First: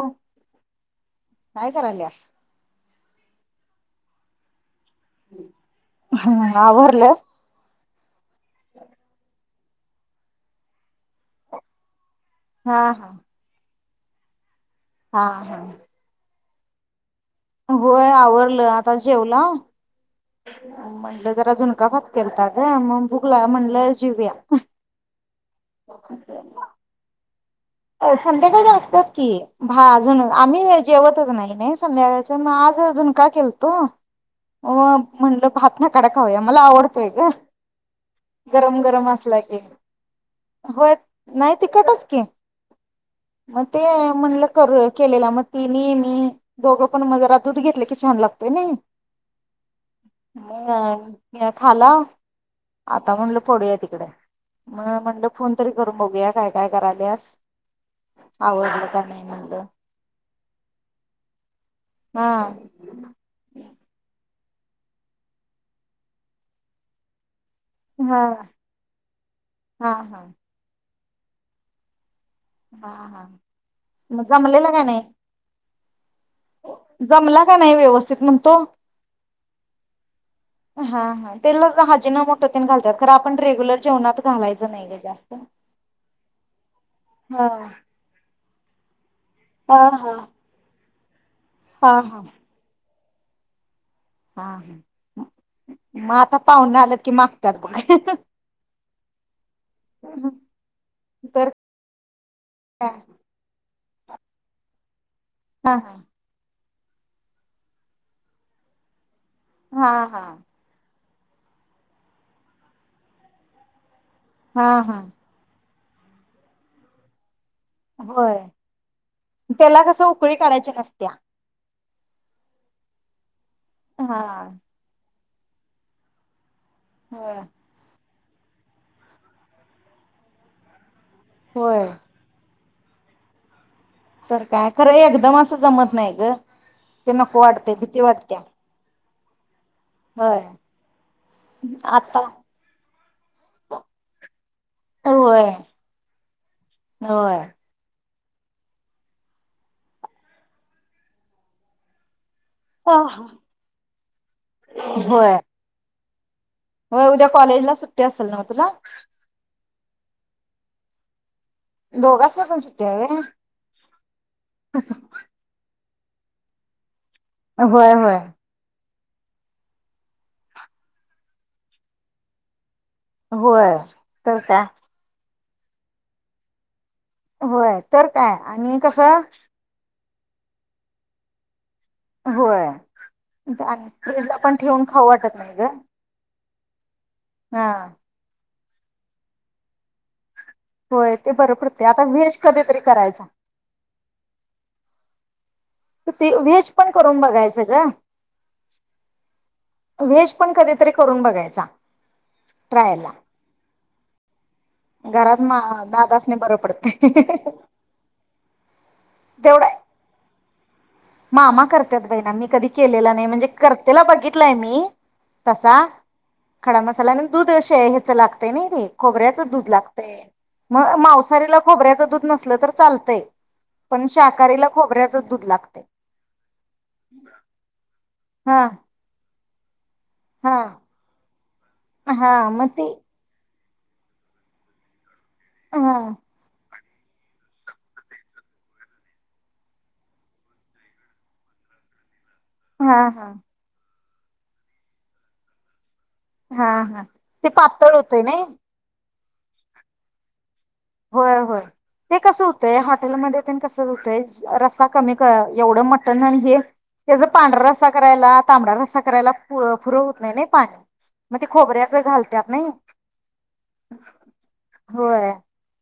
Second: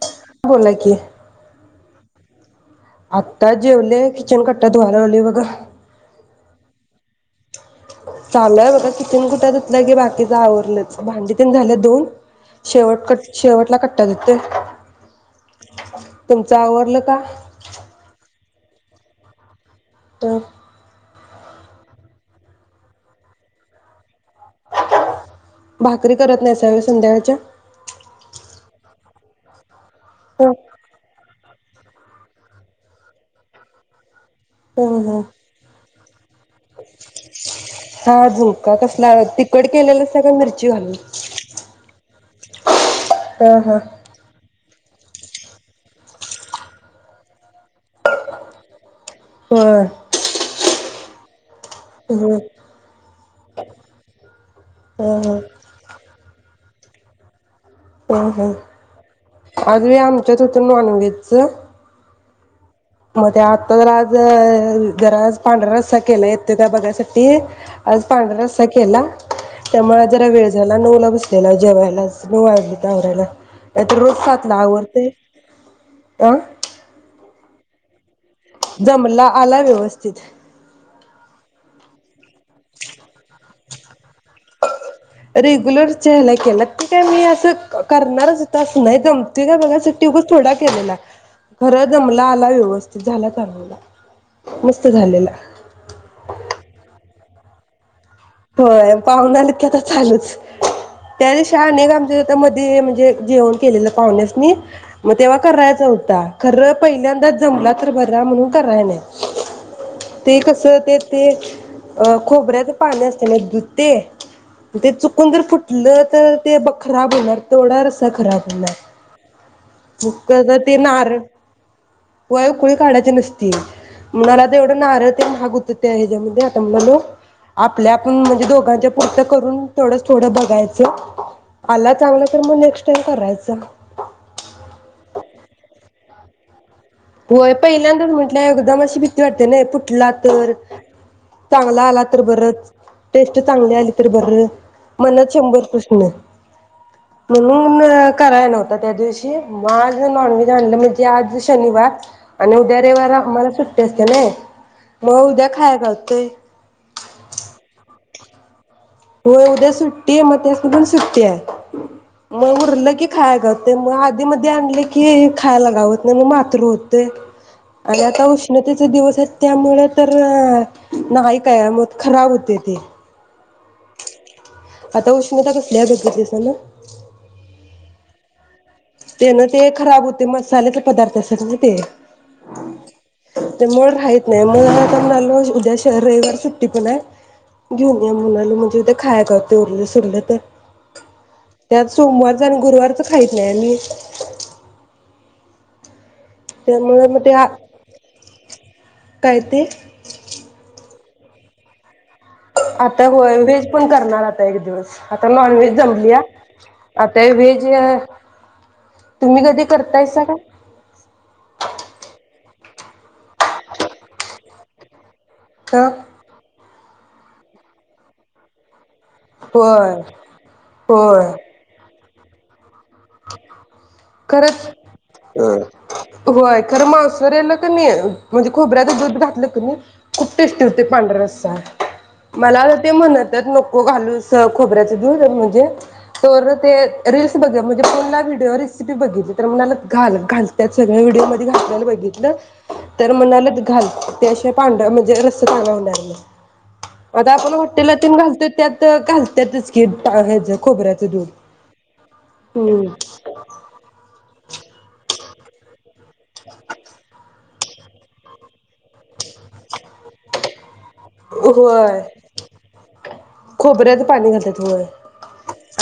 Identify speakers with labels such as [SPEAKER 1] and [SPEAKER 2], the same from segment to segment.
[SPEAKER 1] हो
[SPEAKER 2] बोला की
[SPEAKER 1] काय करायलस
[SPEAKER 2] आत्ता जेवले किचन का धुवळग्कोय बीजी
[SPEAKER 1] हा आवरलं?
[SPEAKER 2] ांम बघा तिती कुठे लगे बाकीच आवरलंच भांडीत झाल्या धून
[SPEAKER 1] हा
[SPEAKER 2] शेवट
[SPEAKER 1] हा
[SPEAKER 2] कट शेवटला कट कट ज ते
[SPEAKER 1] हा हा
[SPEAKER 2] तुमचं आवरलं का
[SPEAKER 1] होय आवरलं आता जेवला
[SPEAKER 2] अ
[SPEAKER 1] म्हणलं जरा जुणका फातकता का मग भुगला म्हणलं जिव्या
[SPEAKER 2] भाकरी करत नाही स संध्याकाळच्या
[SPEAKER 1] अ संध्याकाळी असतात की हा अजून
[SPEAKER 2] ह
[SPEAKER 1] आम्ही जेवतच नाही नाही संध्याकाळच मग आज झुणका केलतो अ
[SPEAKER 2] ह ह
[SPEAKER 1] म्हणलं भ ह कड खाऊया मला आवडतय ग
[SPEAKER 2] हा झुणका
[SPEAKER 1] गरम गरम
[SPEAKER 2] कसला
[SPEAKER 1] असला की
[SPEAKER 2] तिखट केलेलासा का मिरची घालून?
[SPEAKER 1] होय नाही तिकटच की
[SPEAKER 2] ह
[SPEAKER 1] मग
[SPEAKER 2] ह
[SPEAKER 1] ते म्हटलं. केलेला मग ति नेह मी दोघं पण म जरा दूध घेतले की छान लागतोय नाही.
[SPEAKER 2] हम
[SPEAKER 1] ह या खला आता म्हणलं. पुोडूया तिकडे म
[SPEAKER 2] ह
[SPEAKER 1] म्हणलं फोन
[SPEAKER 2] ह
[SPEAKER 1] तरी करू बघूया काय काय कराल्यास?
[SPEAKER 2] हम ह आज आमच्यात हो नॉनव्हेजच
[SPEAKER 1] हम.
[SPEAKER 2] मग ते आत्ता जर आज जराज पांढरा रस्ता केला येतोय काय बघायसाठी आज
[SPEAKER 1] हा
[SPEAKER 2] पांढरा रस्सा केला
[SPEAKER 1] हा
[SPEAKER 2] त्यामुळे
[SPEAKER 1] हा
[SPEAKER 2] जरा वेळ झाला नऊ त्याला जेवायला नऊ वाजलेत
[SPEAKER 1] हा
[SPEAKER 2] आवरायला
[SPEAKER 1] हा
[SPEAKER 2] नाही तर रोज
[SPEAKER 1] मग
[SPEAKER 2] सातला
[SPEAKER 1] जमलेला का नाही
[SPEAKER 2] आवरतय. अ
[SPEAKER 1] जमला का नाही व्यवस्थित म्ह त
[SPEAKER 2] जमला आला व्यवस्थित
[SPEAKER 1] हा हा तेला हजीनं मोठ ते घालतात. आपण रेग्युलर जेवणात घालायच. नाही काय?
[SPEAKER 2] रेग्युलर च्या ह्यान केला ते काय मी अस
[SPEAKER 1] हा
[SPEAKER 2] करणार तस नाही त्यो ते काय
[SPEAKER 1] हा
[SPEAKER 2] बघाय साठी
[SPEAKER 1] हा
[SPEAKER 2] उगच थोडा केलेला. खर
[SPEAKER 1] हा हा
[SPEAKER 2] जमला आला व्यवस्थित झालं [unintelligible]
[SPEAKER 1] हा हा मग आता पाहुन आलंत की मग [unintelligible]
[SPEAKER 2] होय पाहुना आलत की आता चालूच त्या
[SPEAKER 1] तर
[SPEAKER 2] दिवशी अनेक आमच्या मध्ये
[SPEAKER 1] काय
[SPEAKER 2] म्हणजे जेवन केलेलं पाहुंण्यास नी मग तेव्हा
[SPEAKER 1] हा
[SPEAKER 2] करायचा होता खरं पहिल्यांदाच जमला तर बरा म्हणून कराय नाही.
[SPEAKER 1] हा हा
[SPEAKER 2] ते कस ते ते अ खोबऱ्याच पानी असतय. एने जुते
[SPEAKER 1] हा
[SPEAKER 2] ते
[SPEAKER 1] हा
[SPEAKER 2] चुकून जर फुट मग तर ते बग खराब होनार. थोडा रस्सा
[SPEAKER 1] होय
[SPEAKER 2] खराब होणार
[SPEAKER 1] त्याला कसं
[SPEAKER 2] मुक्क
[SPEAKER 1] उकळी
[SPEAKER 2] तर
[SPEAKER 1] काढायची
[SPEAKER 2] ते
[SPEAKER 1] नसत्या.
[SPEAKER 2] नार व्हय उकळी काढायची नसति हम
[SPEAKER 1] हा
[SPEAKER 2] मला ते एवढं नार ते महाग होत त्या हेज्यामंधे
[SPEAKER 1] होय
[SPEAKER 2] [unintelligible] आप आपण म्हणजे दोघांच्या पुरतं करून थोडंच थोडं बघायचं.
[SPEAKER 1] होय.
[SPEAKER 2] आला चांगल तर मग नेक्स्ट तर करायचं.
[SPEAKER 1] तर का
[SPEAKER 2] होय पहिल्यांदाच म्हटलं एकदम अशी भि ती वाटत्या नाय तूप कुठला
[SPEAKER 1] होय.
[SPEAKER 2] तर चांगला आला तर
[SPEAKER 1] आता
[SPEAKER 2] बरंच, टेस्ट चांगली आली तर बरं मनात
[SPEAKER 1] होय.
[SPEAKER 2] शंभर प्रश्न.
[SPEAKER 1] होय.
[SPEAKER 2] म्हणून मग कराय नव्हता त्या दिवशी म आज नॉनव्हेज आणलं मी म्हणजे आज शनिवार. आणि उद्या रविवार आ
[SPEAKER 1] होय
[SPEAKER 2] मला सुट्टी असत्या नाय, म उद्या खाया घाल ते
[SPEAKER 1] होय उद्या कॉलेजला सुट्टी असल न्हव तुला?
[SPEAKER 2] होय उद्या सु्ट्टी म त्या पण सुट्टी हाय.
[SPEAKER 1] दोघासना पण
[SPEAKER 2] मग
[SPEAKER 1] सुट्टी
[SPEAKER 2] उरलं
[SPEAKER 1] आहे
[SPEAKER 2] की
[SPEAKER 1] व्हय.
[SPEAKER 2] खाया घावतयं मग आधी मधी आणलं की खायाला घावत नन मात्र [unintelligible]
[SPEAKER 1] होय
[SPEAKER 2] आणि
[SPEAKER 1] होय.
[SPEAKER 2] आता उष्णतेचं दिवस तर त्यामुळं तर न्हाई काय मग खराब हुतयं ते.
[SPEAKER 1] होय तर काय.
[SPEAKER 2] [unintelligible] आता कसली हाय बघितलिस म्हणल
[SPEAKER 1] होय तर काय आणि कसं
[SPEAKER 2] ते नं ते खराब हुत ते मसाल्याचं पदार्थ असतेत ना ते.
[SPEAKER 1] होय.
[SPEAKER 2] ते
[SPEAKER 1] आणि
[SPEAKER 2] मळ राहित
[SPEAKER 1] फ्रीजला
[SPEAKER 2] नाई
[SPEAKER 1] पण
[SPEAKER 2] मग
[SPEAKER 1] ठेवून
[SPEAKER 2] आता
[SPEAKER 1] खाऊ वाटत
[SPEAKER 2] मला
[SPEAKER 1] नाही ग.
[SPEAKER 2] उद्या श रविवार सु टिकूनाय
[SPEAKER 1] हा.
[SPEAKER 2] घेऊन या मुलाला मग तर ते खाया घावतयं उरलं सुरलं तर.
[SPEAKER 1] होय ते बरं
[SPEAKER 2] त्यात
[SPEAKER 1] पडतयं. आता व्हेज
[SPEAKER 2] सोमवारचं आणि
[SPEAKER 1] कधीतरी
[SPEAKER 2] गुरुवारचं
[SPEAKER 1] करायचा.
[SPEAKER 2] खाईत नाही मी
[SPEAKER 1] ते व्हेज पण
[SPEAKER 2] त्यामुळे मग
[SPEAKER 1] करून
[SPEAKER 2] ते
[SPEAKER 1] बघायचं गं.
[SPEAKER 2] काय ते
[SPEAKER 1] व्हेज पण कधीतरी करून बघायचा.
[SPEAKER 2] आता
[SPEAKER 1] ट्रायला
[SPEAKER 2] होय व्हेज पण करणार, आता एक दिवस. आता
[SPEAKER 1] घरात मा
[SPEAKER 2] नॉनव्हेज जमलीया,
[SPEAKER 1] दादासने बरं पडते
[SPEAKER 2] आता व्हेज अ तुम्ही कधी
[SPEAKER 1] तेवढं
[SPEAKER 2] करतायसा का?
[SPEAKER 1] मामा करत्यात बाई ना मी कधी केलेला नाही. म्हंजे करतेला बघितलाय मी तसा
[SPEAKER 2] ह
[SPEAKER 1] खडामसा ह्याला ना दूध शे हेचं लागतंय नाही ते. खोबऱ्याच दूध
[SPEAKER 2] होय
[SPEAKER 1] लागतंय, म
[SPEAKER 2] होय
[SPEAKER 1] मांसाहारीला खोबऱ्याच दूध नसलं तर चालतंय पण
[SPEAKER 2] खरंच
[SPEAKER 1] शाकाहारीला खोबऱ्याचच दूध लागतंय.
[SPEAKER 2] होय खरं मांसाहारीला क नी अ म्हंजे
[SPEAKER 1] हा
[SPEAKER 2] खोब्याच दूध घातलं तूम्ही. खूप
[SPEAKER 1] हा
[SPEAKER 2] टेस्टी होते पांढर रस्सा.
[SPEAKER 1] हा मग
[SPEAKER 2] मला ते म्हणतात नको हो घालूच खोबऱ्याच होऊ द्या म्हंजे
[SPEAKER 1] हा
[SPEAKER 2] तो वरण ते रील्स बघा म्हं पुन्हा व्हिडिओ रेसिपी बघितल तर, म्हणाल घाल घालत्यात सगळ्या व्हिडिओमध्ये घातल्याल बघितलं.
[SPEAKER 1] हा
[SPEAKER 2] तर
[SPEAKER 1] हा
[SPEAKER 2] म्हणालत घाल. ते अशे पांढर म्हंजे रस [unintelligible] होणार नाई.
[SPEAKER 1] हा हा
[SPEAKER 2] आता
[SPEAKER 1] ते
[SPEAKER 2] आपण
[SPEAKER 1] पातळ
[SPEAKER 2] हॉटेलातून
[SPEAKER 1] होतय नाही
[SPEAKER 2] घालतोय त्यात अ घाल त्यात [unintelligible] टाकाायचं
[SPEAKER 1] होय होय ते कस कसं होतय
[SPEAKER 2] हम्म
[SPEAKER 1] हॉटेलमध्ये त्यानं कसं होतय रस्सा कमी का एवढं म अन हानी हे, हे जर पांढरा रस्सा करायला, तांबडा रस्सा करायला पुर फुरं होत नाही नाही पाणी. म ते खोबऱ्याच घालल्यात नाही.
[SPEAKER 2] खोबर्याच पाणी घालत्यात थोडं.
[SPEAKER 1] होय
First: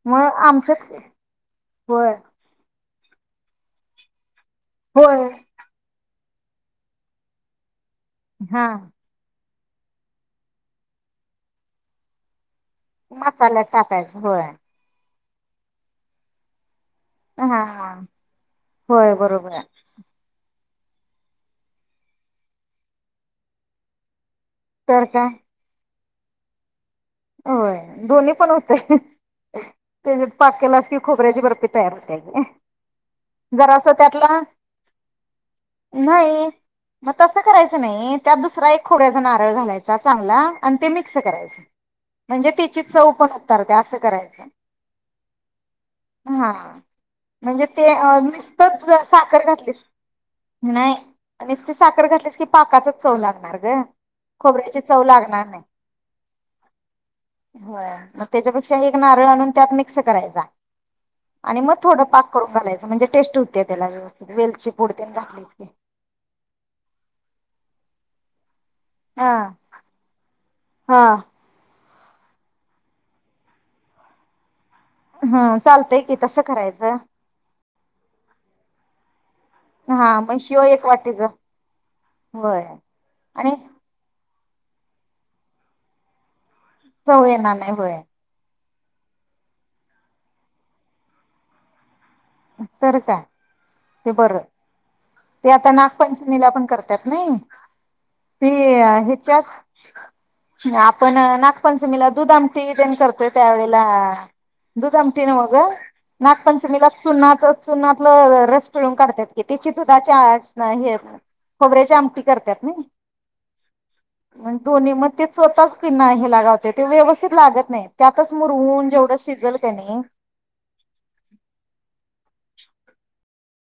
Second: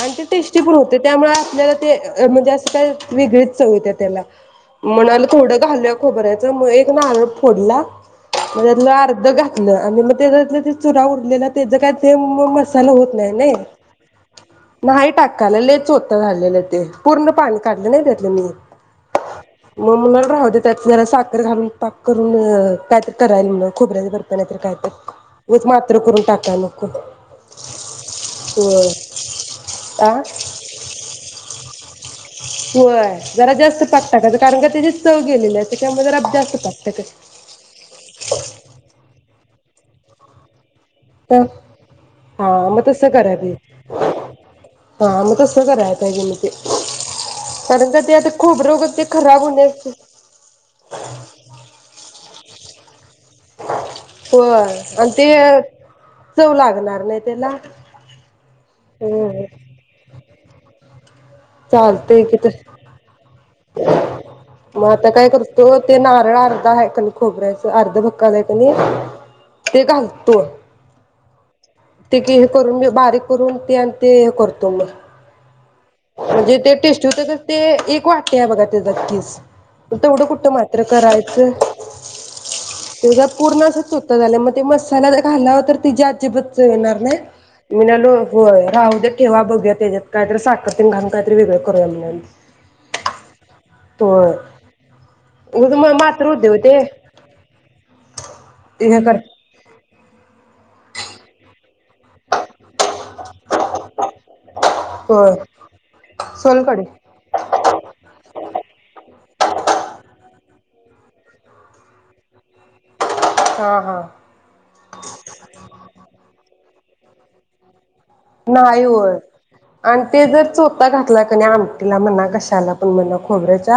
[SPEAKER 2] आन ते
[SPEAKER 1] मग
[SPEAKER 2] टेस्टी पण
[SPEAKER 1] आमच्यात
[SPEAKER 2] होते त्यामुळ आप
[SPEAKER 1] होय
[SPEAKER 2] ते म्हंजे अस काई मी घरी चढवते आता याला. म्हणाला
[SPEAKER 1] होय
[SPEAKER 2] थोडं घालूया. खबरयच मग एक ना आ फोडला
[SPEAKER 1] हा
[SPEAKER 2] त्याच्यतलं अर्ध घातल आणि मग तेत चुरा उरलेलं त्याच काय सेम ब ल होत नाही
[SPEAKER 1] मसाल्यात टाकायचं होय
[SPEAKER 2] नाही टाक [unintelligible] पूर्ण
[SPEAKER 1] हा
[SPEAKER 2] पाणी काढल
[SPEAKER 1] हा
[SPEAKER 2] नाही त्यातल मी
[SPEAKER 1] होय बरोबर आहे
[SPEAKER 2] म म्हणून राहूदे म्हटल. त्यात जरा साखर घालून पाक करून काय तरी कराईल मग खोबऱ्याच्या ब
[SPEAKER 1] तर काय
[SPEAKER 2] [unintelligible] मात्र करून टाकाय नको.
[SPEAKER 1] होय दोन्ही पण
[SPEAKER 2] होय आ
[SPEAKER 1] होतय पाक केलास कि खोबऱ्याची बर्फी तयार होतीया की
[SPEAKER 2] होय जरा जास्त
[SPEAKER 1] जरासं
[SPEAKER 2] पाक टाकायचं
[SPEAKER 1] त्यातला
[SPEAKER 2] कारण का त्याची चव गेलेली आहे त्याच्यामुळे जरा
[SPEAKER 1] नाही
[SPEAKER 2] जास्त पाक
[SPEAKER 1] मग
[SPEAKER 2] टाकायचं
[SPEAKER 1] तसं करायचं नाही त्यात दुसरा एक खोबऱ्याचा नारळ घालायचा. चांगला. आणि ते मिक्स
[SPEAKER 2] तर
[SPEAKER 1] करायच. म्हणजे
[SPEAKER 2] हा मग
[SPEAKER 1] तची
[SPEAKER 2] तसं
[SPEAKER 1] चव पण
[SPEAKER 2] करा ते
[SPEAKER 1] उतरते अस करायच
[SPEAKER 2] हा मग तसं करायला पाहिजे मग ते
[SPEAKER 1] हा म्हणजे
[SPEAKER 2] कारण
[SPEAKER 1] ते
[SPEAKER 2] का आता खोबरं
[SPEAKER 1] नसतच
[SPEAKER 2] वगैरे ते खराब
[SPEAKER 1] साखर घातली
[SPEAKER 2] होण्यास
[SPEAKER 1] नती साखर घातलीस की पाकाच चव लागणार ग
[SPEAKER 2] होय
[SPEAKER 1] खोबऱ्याची चव
[SPEAKER 2] आणि ते
[SPEAKER 1] लागणार नाही.
[SPEAKER 2] चव लागणार नाही त्याला
[SPEAKER 1] होय मग त्याच्यापेक्षा एक नारळ आणून त्यात मिक्स करायचा. आणि मग थोडं
[SPEAKER 2] चालतय
[SPEAKER 1] पाक
[SPEAKER 2] की
[SPEAKER 1] करून घालायचं म्हणजे टेस्ट होते त्याला व्यवस्थित वेलची
[SPEAKER 2] म
[SPEAKER 1] पूड
[SPEAKER 2] आता
[SPEAKER 1] तेन
[SPEAKER 2] काय
[SPEAKER 1] घातलीस की
[SPEAKER 2] करतो ते नारळ आर्धा हाय कनी खोबऱ्याच आर्ध भ - - आणि एक आणि
[SPEAKER 1] हा
[SPEAKER 2] ते घालतो.
[SPEAKER 1] हा
[SPEAKER 2] [unintelligible]
[SPEAKER 1] हा. चालतंय की तसं
[SPEAKER 2] म्हणजे ते
[SPEAKER 1] करायचं
[SPEAKER 2] टेस्टी होते ते एक वाटी आहे बघा तेझा किस
[SPEAKER 1] हा
[SPEAKER 2] तेवढं
[SPEAKER 1] मग
[SPEAKER 2] कुठं
[SPEAKER 1] शिव
[SPEAKER 2] मात्र
[SPEAKER 1] एक वाटीच
[SPEAKER 2] करायचं
[SPEAKER 1] होय
[SPEAKER 2] तेझा
[SPEAKER 1] आणि
[SPEAKER 2] पूर्ण आसा चोता झालाय म - - ते मसाल्यात घालाव तर तेझी आजीबात
[SPEAKER 1] चव येणार नाही होय
[SPEAKER 2] [unintelligible] राहू द्या ठेवा बघूया तेझ्यात काय तर साखर तेन घालून काय तरी वेगळ करूया म्हटलो.
[SPEAKER 1] तर काय. ते बर ते आता
[SPEAKER 2] उगच म मात्र
[SPEAKER 1] नागपंचमीला
[SPEAKER 2] होतंय ओ
[SPEAKER 1] पण
[SPEAKER 2] ते
[SPEAKER 1] करतात नाही ती
[SPEAKER 2] हे कर
[SPEAKER 1] ह्याच्यात - - [unintelligible] आपण नागपंचमीला दुध आमटी तेन कर त्या्यावेळेला दुध अमटी
[SPEAKER 2] होय
[SPEAKER 1] नव्ह ग नाग पंचमी
[SPEAKER 2] सोलकढी
[SPEAKER 1] ला चुन्नात चुनातलं रस पिळून काढतात की त्याची दुधाच्या हे खोबऱ्याच्या आमटी करतात..
[SPEAKER 2] हा हा
[SPEAKER 1] दोन्ही मध्ये छोटा पिण्या घालतोय. ते ते व्यवस्थित लागत नाही. त्यातच
[SPEAKER 2] नाही
[SPEAKER 1] मुरवून
[SPEAKER 2] होय.
[SPEAKER 1] जेवढं शिजल का
[SPEAKER 2] आणि
[SPEAKER 1] नाही
[SPEAKER 2] ते चोता घातला कनी आम - - तिला म्हणा कशाला पण म्हणा खोबऱ्याच्या - -